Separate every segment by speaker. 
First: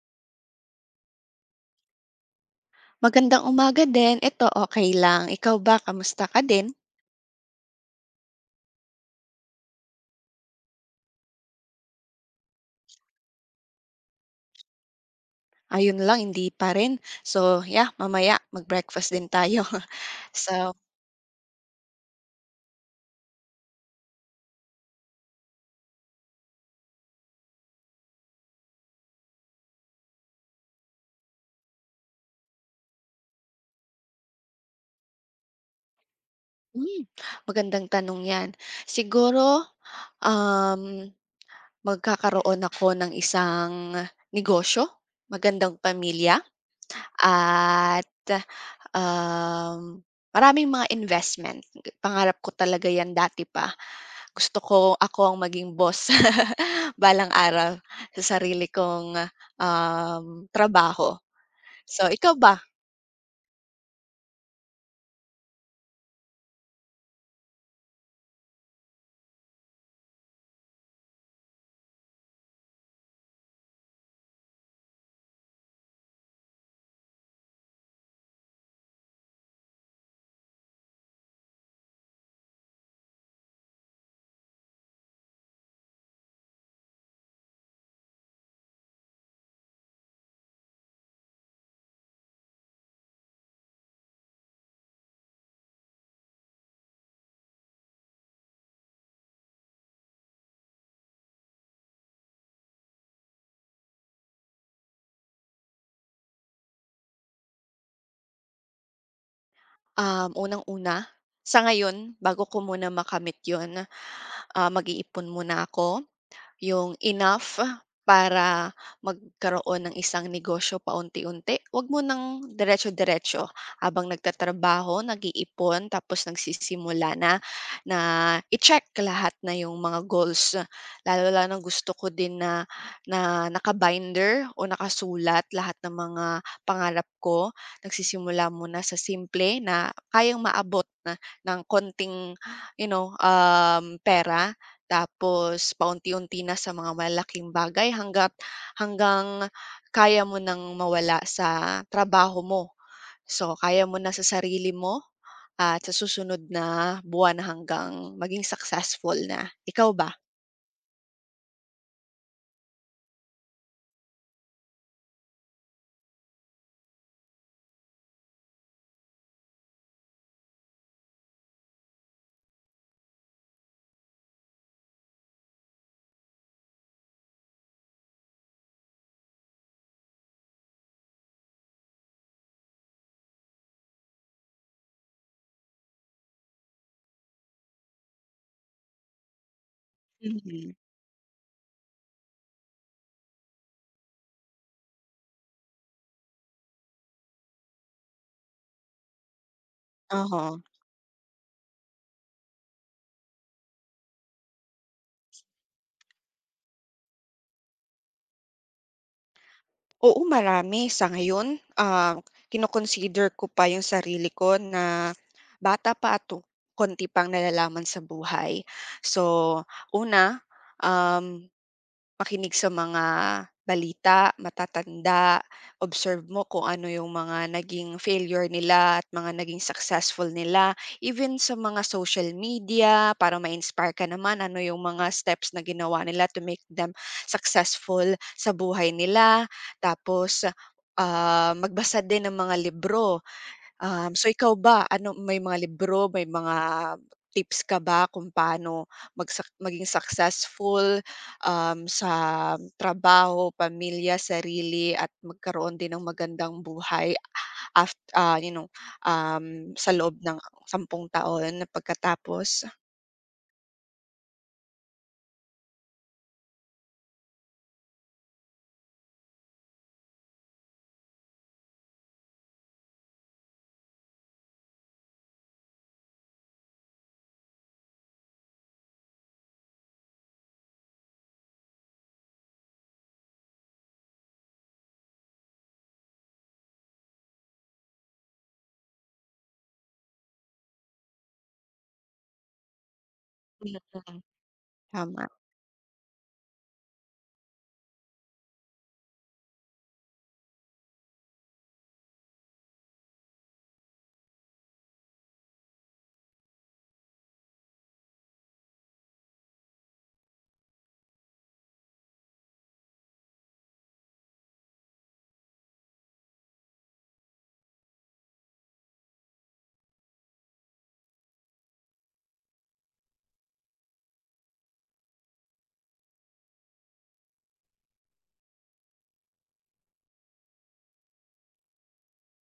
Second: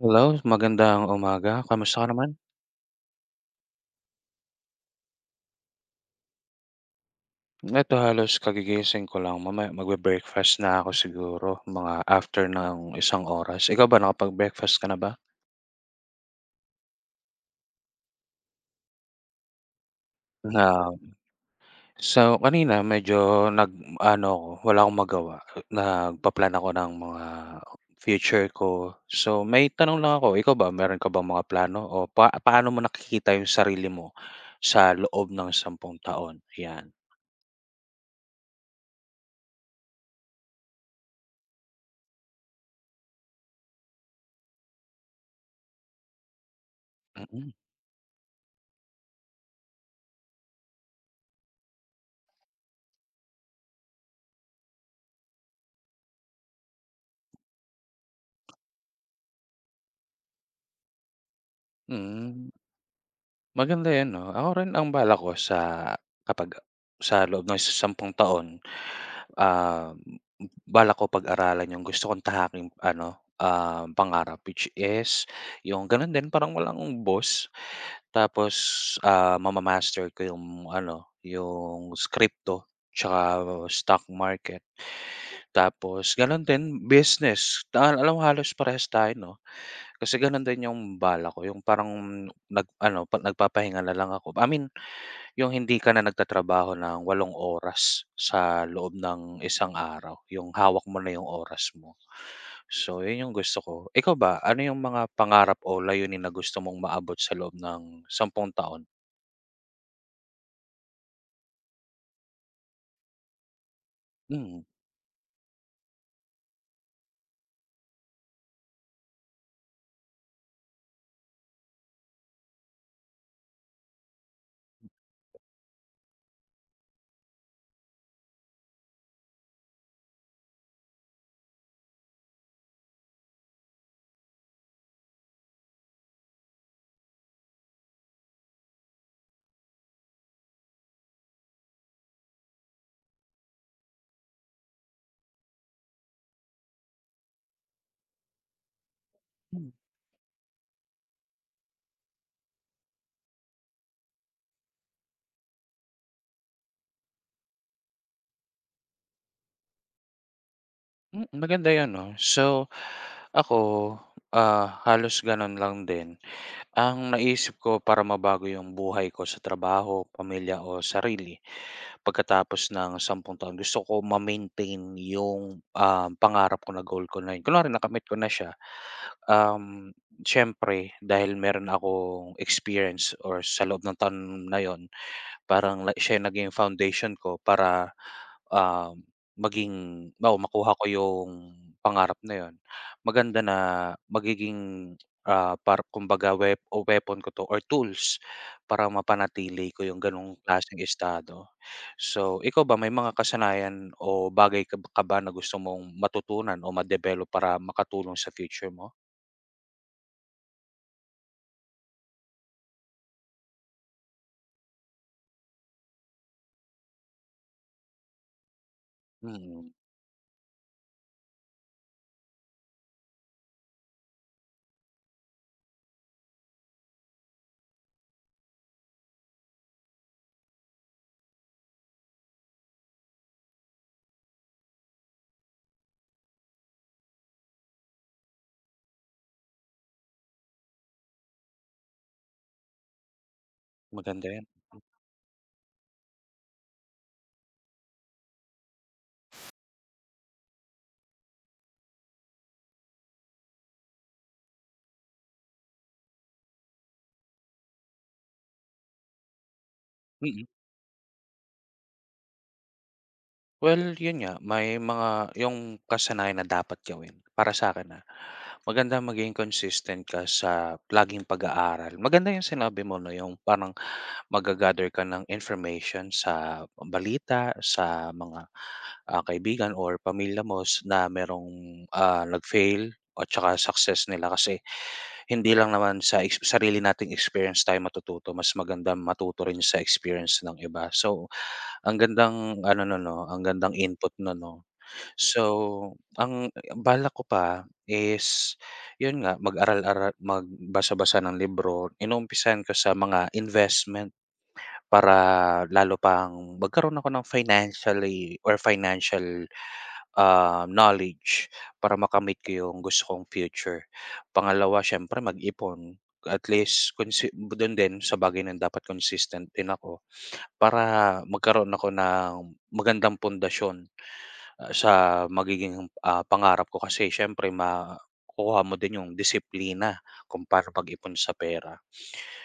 Speaker 1: Hello, magandang umaga. Kamusta ka naman?
Speaker 2: Magandang umaga din, ito okey lang. Ikaw ba, kamusta ka din?
Speaker 1: Ito, halos kagigising ko lang. Mamaya magbe-breakfast na ako siguro, mga after ng isang oras. Ikaw ba, nakapag-breakfast ka na ba?
Speaker 2: Ayon lang, hindi pa rin. So yeah, mamaya mag-breakfast din tayo, So
Speaker 1: Um. So, kanina medyo nag-aano ako, wala akong magawa, nagpa-plan ako ng mga future ko. So may tanong lang ako, ikaw ba meron ka bang mga plano o pa paano mo nakikita 'yong sarili mo sa loob ng sampung taon? 'Yan.
Speaker 2: Hmm, magandang tanong 'yan. Siguro, um, magkakaroon ako ng isang negosyo, magandang pamilya
Speaker 1: Mm.
Speaker 2: at, um, maraming mga investment. Pangarap ko talaga 'yan dati pa. Gusto ko, ako ang maging boss balang araw sa sarili kong, um, trabaho. So, ikaw
Speaker 1: Mm.
Speaker 2: ba?
Speaker 1: Maganda 'yan, no? Ako rin ang balak ko sa kapag sa loob ng isa sampung taon, ah, m m balak ko pag-aralan 'yong gusto kong tahaking ano, um, pangarap, which is 'yong gano'n din, parang walang boss. Tapos, ah, mamamaster ko 'yong ano, 'yong s crypto 'tsaka stock market. Tapos gano'n din business, tahan alam halos parehas tayo, 'no? Kasi gano'n din 'yong balak ko, 'yong parang nag-ano, 'pa nagpapahinga na lang ako. I mean, 'yong hindi ka na nagtatrabaho nang walong oras, sa loob nang isang araw. 'Yong hawak mo na 'yong oras mo, so 'yon 'yong gusto ko. Ikaw ba, ano 'yong mga pangarap o layunin na gusto mong maabot sa loob ng sampung taon?
Speaker 2: Um, unang-una, sa ngayon, bago ko muna makamit 'yon,
Speaker 1: Mm.
Speaker 2: ah, mag-iipon muna 'ko. 'Yong enough, para magkaroon ng isang negosyo paunti-unti. Huwag munang diretso-diretso, habang nagtatrabaho, nag-iipon, tapos nagsisimula na, na i-check lahat na 'yong mga goals. Lalong lalo na gusto ko din na, na naka-binder o nakasulat lahat ng mga pangarap ko. Nagsisimula muna sa simple na kayang maabot ng kaunting, you know, um, pera. Tapos, paunti-unti na sa mga malalaking bagay, hangga't hanggang
Speaker 1: M.
Speaker 2: kaya mo nang mawala sa trabaho mo. So kaya mo na sa sarili mo at sa susunod na buwan hanggang maging successful na. Ikaw ba?
Speaker 1: M. Maganda 'yon, 'no? So, ako, ah, halos gano'n lang din. Ang naisip ko para mabago 'yong buhay ko sa trabaho, pamilya o sarili, pagkatapos ng sampung taon, gusto ko ma-maintain 'yong, ah, pangarap ko na goal ko na 'yo kunwari nakamit ko na siya. Um, siyempre dahil meron akong experience or sa loob ng taon na 'yon parang na siya 'yong naging foundation ko para, ah, maging halimbawa makuha
Speaker 2: Mhm.
Speaker 1: ko 'yong pangarap na 'yon. Maganda na magiging, ah, para kumbaga wep o weapon ko 'to or tools para mapanatili ko 'yong ganoong
Speaker 2: Uh-huh.
Speaker 1: klaseng estado. So ikaw ba, may mga kasanayan o bagay kab ka ba, na gusto mong matutunan o madevelop para makatulong sa future mo?
Speaker 2: Oo, marami, sa ngayon? Ah, kino-consider ko pa 'yong sarili ko, na bata pa, ah, to kaunti pang nalalaman sa buhay. So
Speaker 1: Mm.
Speaker 2: una, um, makinig sa mga balita, matatanda. Observe mo kung ano 'yong mga naging failure nila at mga naging successful nila. Even sa mga social media, para ma-inspire ka naman, ano 'yong mga steps na ginawa nila to make them successful sa buhay nila. Tapos, ah, magbasa din ng mga libro. Um,
Speaker 1: Maganda
Speaker 2: so
Speaker 1: 'yan.
Speaker 2: ikaw ba, ano may mga libro, may mga tips ka ba kung paano magsak maging successful, um, sa trabaho, pamilya, sarili at magkaroon din ng magandang buhay af ah, you know, um, sa loob ng
Speaker 1: Mm.
Speaker 2: sampung taon, na pagkatapos?
Speaker 1: Well 'yon nga, may mga 'yong kasanayan na dapat gawin, para sa 'kin, ah. Magandang maging consistent ka sa laging pag-aaral. Maganda 'yong sinabi mo na 'yong parang mag-gagather ka ng information sa, ah, balita, sa mga, ah, kaibigan or pamilya mo s na mayroong, ah, nag-fail o tsaka success nila. Kasi, hindi lang naman sa exp sarili nating experience tayo matututo, mas magandang matuto rin sa experience ng iba. So, ang gandang ano non, 'no, ang gandang
Speaker 2: Kilos
Speaker 1: input
Speaker 2: lang.
Speaker 1: no'n, no?
Speaker 2: Tama.
Speaker 1: So ang, eh, ang balak ko pa is 'yon nga, mag-aral-ara magbasa-basa ng libro. Inuumpisahan ko sa mga investment, para lalo pang magkaroon ako ng financially or financial, ah, knowledge para makamit ko 'yong gusto kong future. Pangalawa siyempre mag-ipon at least consi dun din sa bagay na 'yon dapat consistent din ako para magkaroon ako ng magandang pundasyon, ah, sa magiging, ah, pangarap ko. Kasi siyempre makukuha mo din 'yong disiplina kung paano mag-ipon sa pera.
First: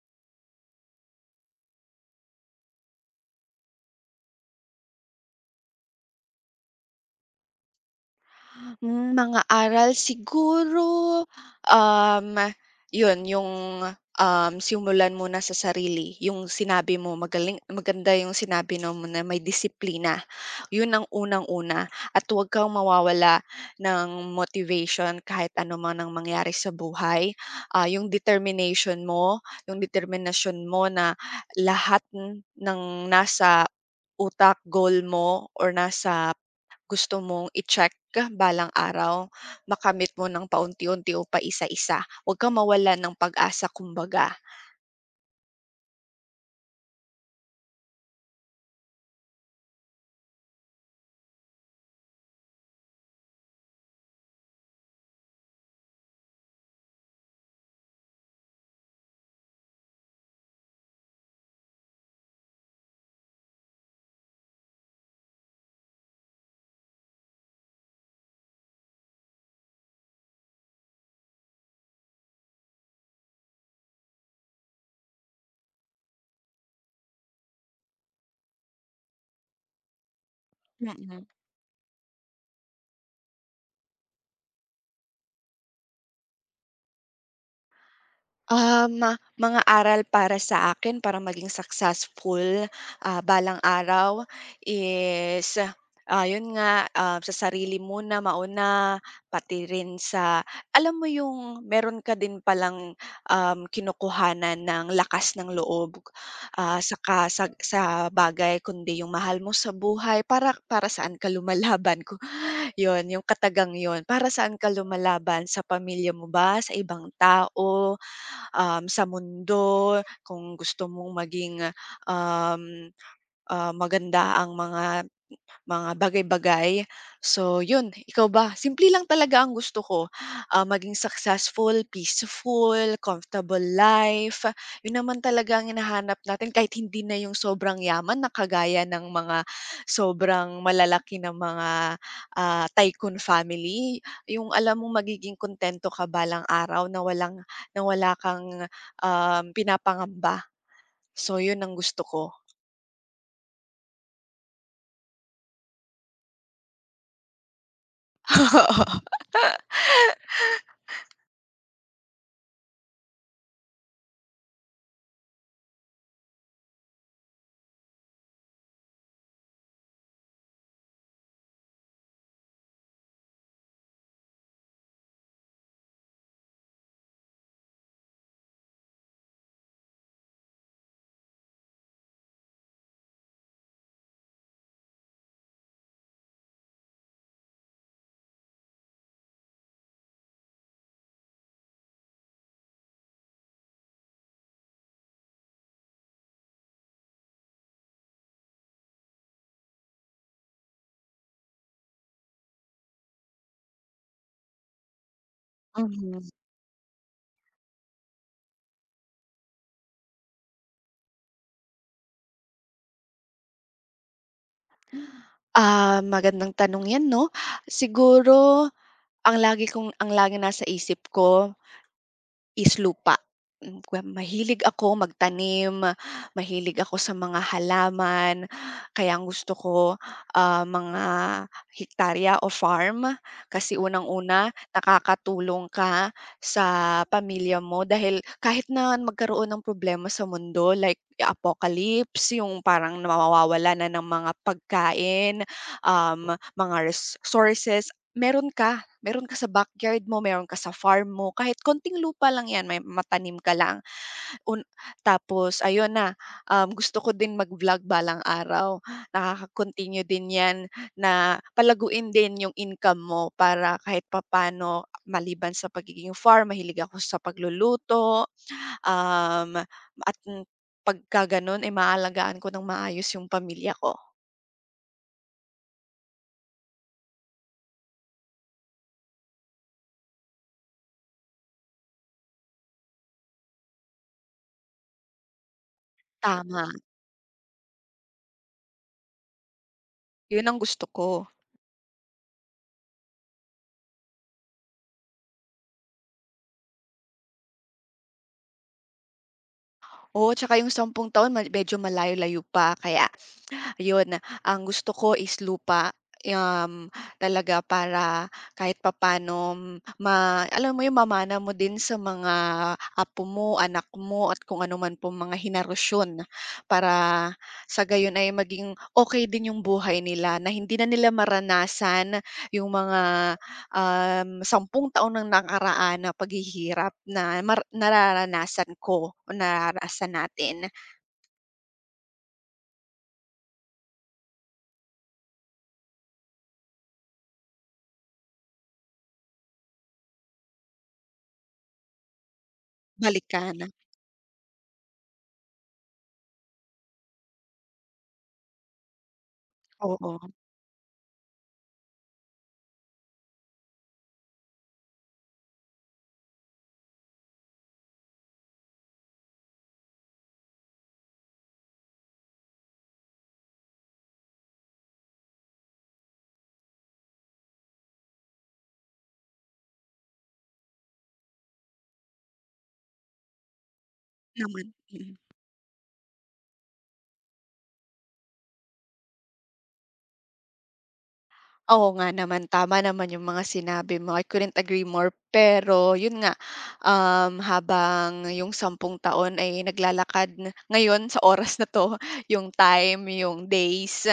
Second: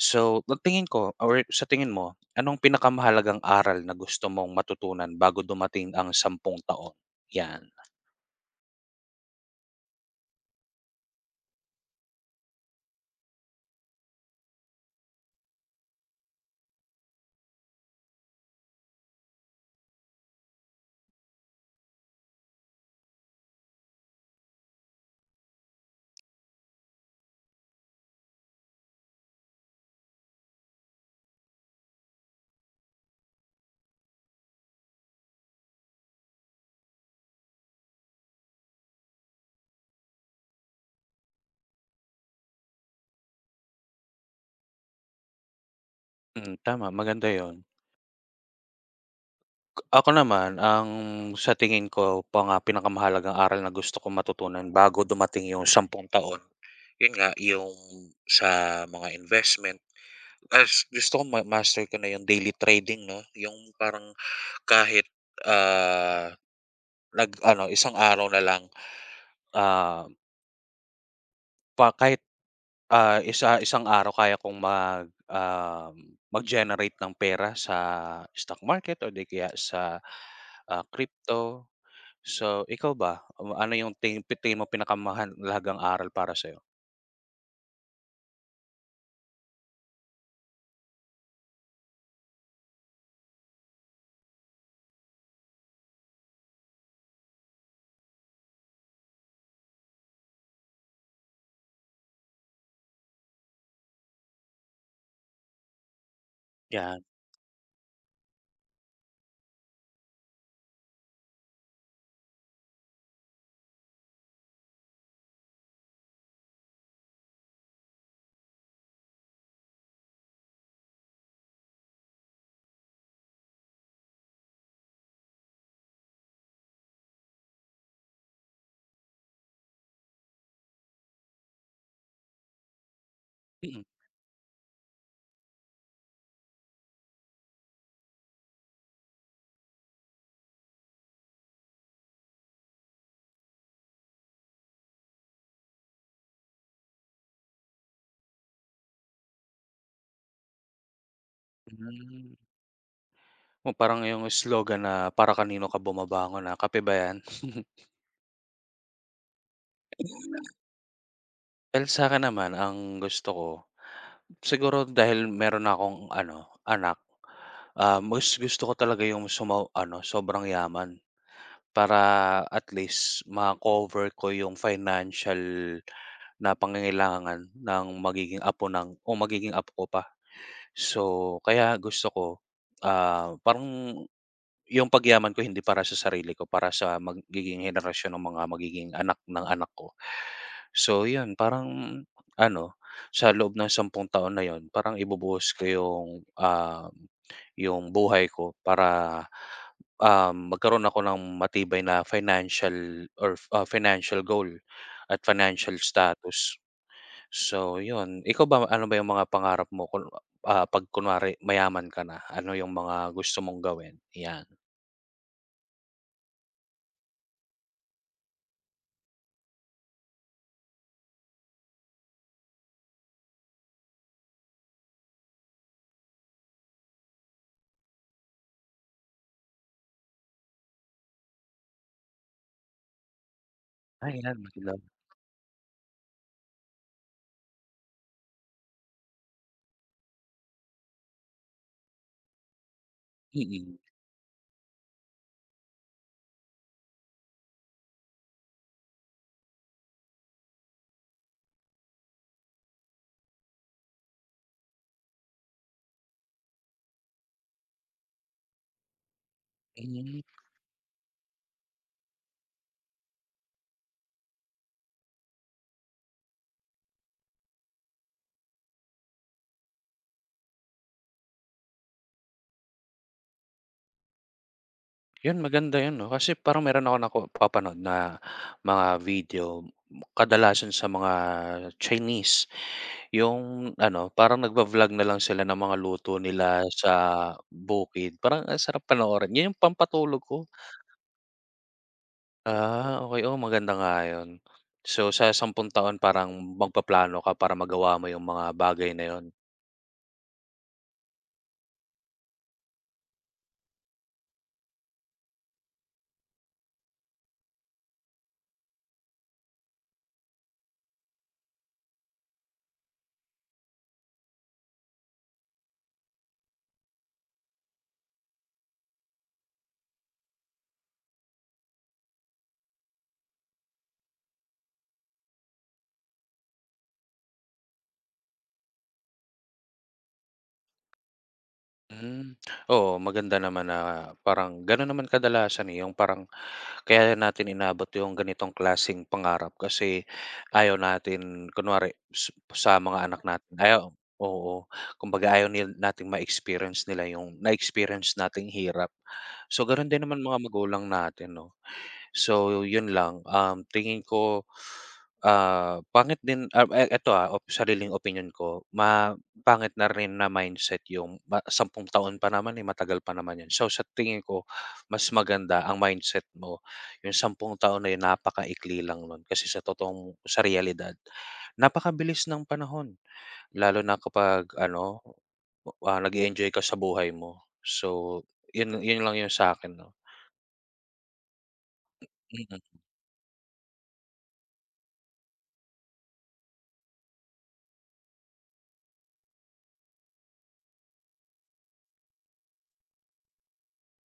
Speaker 1: So ang tingin ko aware sa tingin mo, anong pinakamahalagang aral na gusto mong matutunan bago dumating ang sampung taon? 'Yan.
Speaker 2: Hmm, mga aral? Siguro, um, 'yon 'yong, um, simulan muna sa sarili, 'yong sinabi mo. Magaling maganda 'yong sinabi na mo na, may disiplina. 'Yon ang unang-una at huwag kang mawawala ng motivation kahit ano man ang mangyari sa buhay. Ah, 'yong determination mo, 'yong determinasyon mo na lahat n ng nasa utak, goal mo or nasa gusto mong i-check balang araw, makamit mo nang paunti-unti o paisa-isa. Huwag kang mawalan ng pag-asa, kumbaga.
Speaker 1: Hmm, tama maganda 'yon. Ako naman, ang sa tingin ko pa nga pinakamahalagang aral na gusto kong matutunan bago dumating 'yong sampung taon, 'yon nga, 'yong sa mga investment is gusto kong mamaster ko na, 'yong daily trading, 'no? 'Yong parang kahit, ah, nag-ano, isang araw na lang, ah pa kahit, ah, isa isang araw kaya kong mag, um, mag-generate ng pera sa stock market or 'di kaya sa, ah,
Speaker 2: Mm.
Speaker 1: crypto. So ikaw ba, u ano 'yong ting pi tingin mong pinakamahalagang aral para sa'yo?
Speaker 2: Um, mga aral para sa akin, para maging successful, ah, balang araw is, ah, 'yon nga, um, sa sarili muna mauna, pati rin sa alam mo 'yong meron ka din palang, um, kinukuhanan ng lakas ng loob, ah,
Speaker 1: 'Yan.
Speaker 2: saka sag sa bagay kundi 'yong mahal mo sa buhay. Para para saan ka lumalaban, ku 'yon, 'yong katagang 'yon. Para saan ka lumalaban, sa pamilya mo ba, sa ibang tao, um, sa mundo, kung gusto mong maging, um, ah, maganda ang mga m mga bagay-bagay. So 'yon, ikaw ba? Simple lang talaga ang gusto ko, ah, maging successful, peaceful, comfortable
Speaker 1: Mm.
Speaker 2: life. 'Yon naman talaga ang hinahanap natin kahit hindi na 'yong sobrang yaman na kagaya ng mga sobrang malalaki na mga, ah, tycoon family. 'Yong alam mong magiging kuntento ka balang araw, na walang, na wala kang, um, pinapangamba. So 'yon ang gusto
Speaker 1: Hmm.
Speaker 2: ko.
Speaker 1: Oh, parang 'yong slogan na, para kanino ka bumabangon, ah, kape ba yan? [unintelligible] Well sa'kin naman, ang gusto ko, siguro dahil meron na akong ano, anak, ah, mas gusto ko talaga 'yong sumo ano, sobrang yaman. Para at least ma-cover ko 'yong financial na pangangailangan ng magiging apo ng o magiging apo ko pa. So, kaya gusto ko, ah, parang 'yong pagyaman ko hindi para sa sarili ko, para sa magiging henerasyon ng mga magiging anak ng anak ko. So 'yon, parang ano, sa loob ng sampung taon na 'yon, parang ibubuhos ko 'yong, ah, 'yong buhay ko para, ah, magkaroon ako ng matibay na financial orf o financial goal at financial
Speaker 2: Mhm.
Speaker 1: status. So 'yon, ikaw ba, ano ba 'yong mga pangarap mo? Kunwa ah 'pag kunwari mayaman ka na, ano 'yong mga gusto mong gawin? 'Yan.
Speaker 2: Ah, magandang tanong 'yan 'no. Siguro, ang lagi kong ang laging nasa isip ko is lupa. Hmm, kwe mahilig ako magtanim, mahilig ako sa mga halaman. Kaya ang gusto ko, ah, mga hektarya o farm? Kasi
Speaker 1: Ay, ilan ba
Speaker 2: unang-una,
Speaker 1: sila?
Speaker 2: nakakatulong ka sa pamilya mo dahil kahit na magkaroon ng problema sa mundo, like ya apocalypse, yung parang na
Speaker 1: Mm.
Speaker 2: mawawalan na ng mga pagkain, um, mga res sources, meron ka. Meron ka sa backyard mo, meron ka sa farm mo. Kahit konting lupa lang 'yan, may matanim ka lang. Un tapos ayun na, um, gusto ko din mag-vlog balang araw. Nakaka-continue
Speaker 1: Hmm.
Speaker 2: din 'yan na palaguin din yung income mo para kahit papaano, maliban sa pagiging farm, mahilig ako sa pagluluto, um, at pagka gano'n, eh, maaalagaan ko ng maayos yung pamilya ko.
Speaker 1: Yun, maganda yun 'no kasi parang meron akong nako papanood na mga video, kadalasan sa mga Chinese. Yung ano, parang nagva-vlog na lang sila ng mga luto nila
Speaker 2: Tama.
Speaker 1: sa bukid. Parang ang sarap panoorin. Yun yung pampatulog ko.
Speaker 2: Yun ang gusto ko.
Speaker 1: Ah, okey. Oo, maganda nga 'yon. So sa sampung taon parang magpaplano ka para magawa mo 'yong mga bagay na 'yon?
Speaker 2: Oo, tsaka yung sampung taon mal medyo malayo-layo pa, kaya, yun. Ang gusto ko is lupa, yam, talaga para kahit papaano m ma alam mo yung mamana mo din sa mga apo mo, anak mo, at kung ano man pong mga henerasyon. Para sa gayon ay maging okey din yung buhay nila na hindi na nila maranasan yung mga, um, sampung taon ng nakaraan na paghihirap na mara nararanasan ko, nararanasan natin.
Speaker 1: Hmm. Oo, maganda naman na parang gano'n naman kadalasan eh. 'Yong parang, kaya 'yan natin inaabot 'yong ganitong klaseng pangarap kasi ayaw natin kunwari su sa mga anak
Speaker 2: Balik ka
Speaker 1: natin
Speaker 2: na.
Speaker 1: ayaw oo. Kumbaga ayaw nil nating ma-experience nila 'yong na-experience nating hirap. So gano'n din naman
Speaker 2: Oo.
Speaker 1: mga magulang natin 'no. So 'yon lang. Um, tingin ko, ah, pangit din, ah, eh, eto ha, op sariling opinyon ko ma pangit na rin na mindset 'yong pa sampung taon pa naman eh, matagal pa naman 'yon. So sa tingin ko, mas maganda ang mindset mo, 'yong sampung taon ay napakaikli lang no'n. Kasi sa totoong sa realidad, napakabilis ng panahon. Lalo na kapag
Speaker 2: Naman.
Speaker 1: ano,
Speaker 2: Mm.
Speaker 1: ah, nag-eenjoy ka sa buhay mo. So 'yon 'yon lang 'yung sa'kin 'no.
Speaker 2: Oo nga naman.
Speaker 1: Mm.
Speaker 2: Tama naman yung mga sinabi mo. I couldn't agree more pero yun nga, um, habang yung sampung taon ay naglalakad ngayon sa oras na 'to, yung time, yung days,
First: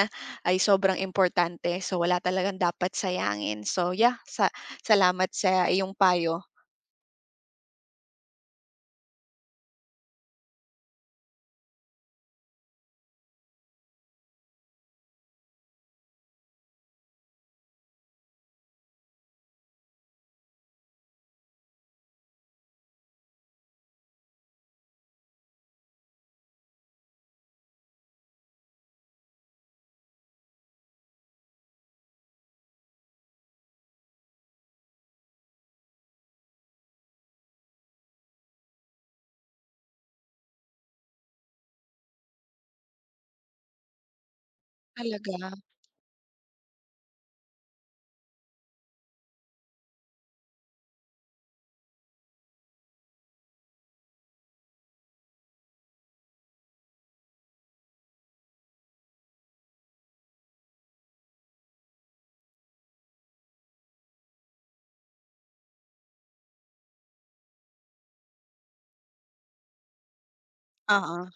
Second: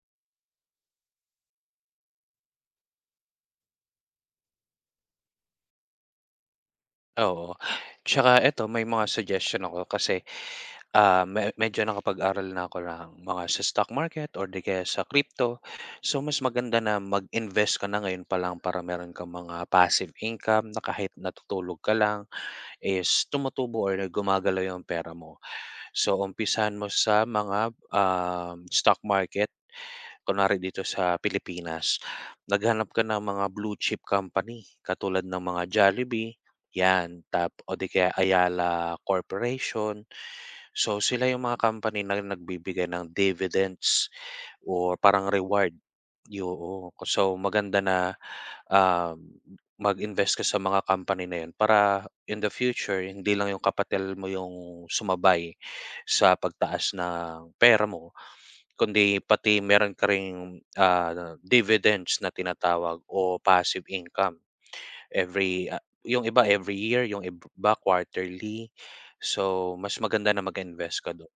Speaker 2: ay sobrang importante. So, wala talagang dapat sayangin. So yeah, sa salamat sa iyong payo.
Speaker 1: Oo. Tsaka eto, may mga suggestion ako kasi, ah, me medyo nakapag-aral na ako ng mga sa stock market or 'di kaya sa crypto. So mas maganda na mag-invest ka na ngayon pa lang para meron kang mga passive income na kahit natutulog ka lang is tumutubo or gumagalaw yung pera mo. So umpisahan mo sa mga, ah, stock market. Kunwari dito sa Pilipinas, naghanap ka ng mga blue chip company, katulad ng mga Jollibee, yan. Tap o 'di kaya Ayala Corporation. So sila 'yong mga company na nagbibigay ng dividends or parang
Speaker 2: Talaga?
Speaker 1: reward. Yung ko so maganda na, ah, mag-invest ka sa mga company na 'yon para in the future, hindi lang 'yong kapital mo 'yong sumabay sa pagtaas ng pera mo kundi pati meron ka ring, ah, dividends na tinatawag o passive income. Every, ah, yung iba every year, yung iba quarterly. So, mas maganda na mag-invest ka
Speaker 2: Oo.
Speaker 1: do'n.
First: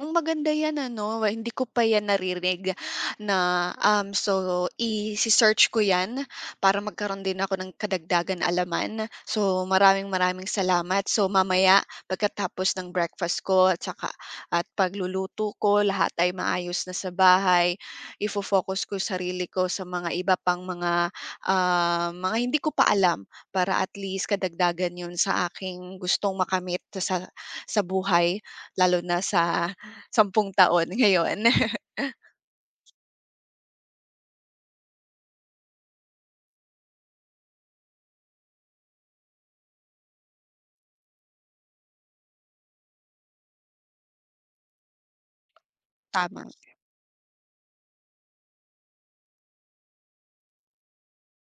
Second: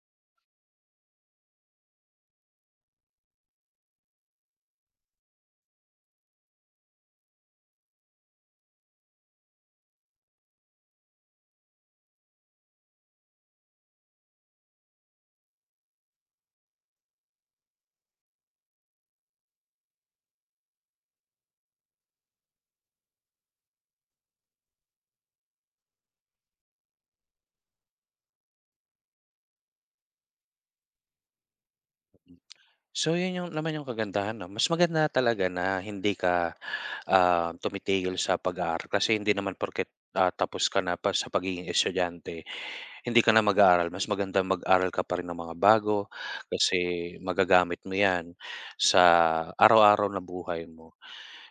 Speaker 2: Hmm, maganda 'yan ano. We hindi ko pa 'yan narinig na um, so ise-search ko 'yan para magkaroon din ako ng kadagdagan kaalaman. So maraming maraming salamat. So mamaya, pagkatapos ng breakfast ko at saka at pagluluto ko, lahat ay maayos na sa bahay, ifo-focus ko sarili ko sa mga iba pang mga, ah, mga hindi ko pa alam. Para at least, karagdagan yun sa aking gustong makamit sa sa buhay lalo na sa sampung taon ngayon.
Speaker 1: So 'yon 'yong naman 'yong kagandahan 'no. Mas maganda talaga na hindi ka, ah, tumitigil sa pag-aaral kasi hindi naman porket, ah, tapos ka na pa sa pagiging estudyante, hindi ka na mag-aaral. Mas magandang mag-aral ka pa rin ng mga bago
Speaker 2: Tama.
Speaker 1: kasi magagamit mo 'yan sa araw-araw na buhay mo.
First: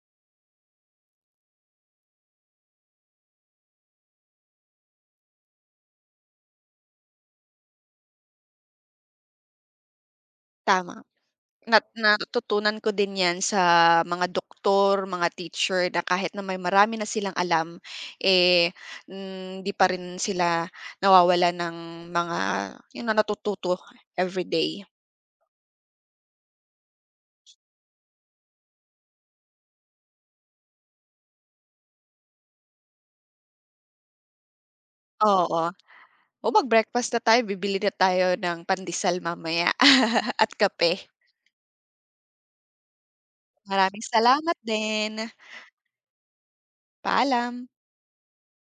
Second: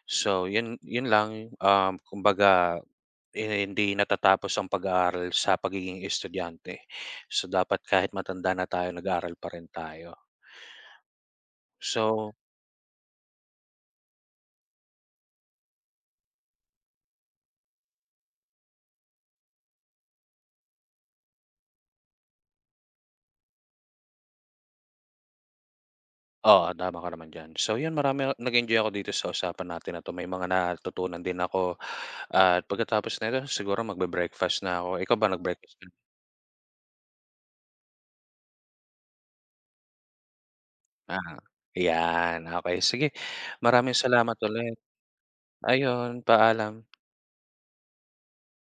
Speaker 1: So 'yon 'yon lang, um, kumbaga 'di na hindi natatapos ang pag-aaral sa pagiging estudyante. So dapat kahit matanda na tayo, nag-aaral pa rin tayo
Speaker 2: Tama. Nat
Speaker 1: So
Speaker 2: natutunan ko din 'yan sa mga doktor, mga teacher na kahit na may marami na silang alam, eh, hindi pa rin sila nawawalan ng mga 'yon na, natututo everyday.
Speaker 1: Oo, tama ka naman diyan. So 'yon, marami ako nag-enjoy ako dito sa usapan natin na 'to. May mga natutunan din ako at pagkatapos nito siguro magbe-breakfast na ako. Ikaw ba
Speaker 2: Oo.
Speaker 1: nag-breakfast ka na?
Speaker 2: Oh, mag-breakfast na tayo. Bibili na tayo ng pandesal mamaya. At kape.
Speaker 1: Ah. 'Yan. Okey. Sige, maraming
Speaker 2: Maraming
Speaker 1: salamat
Speaker 2: salamat
Speaker 1: ulit.
Speaker 2: din.
Speaker 1: Ayun, paalam.
Speaker 2: Paalam.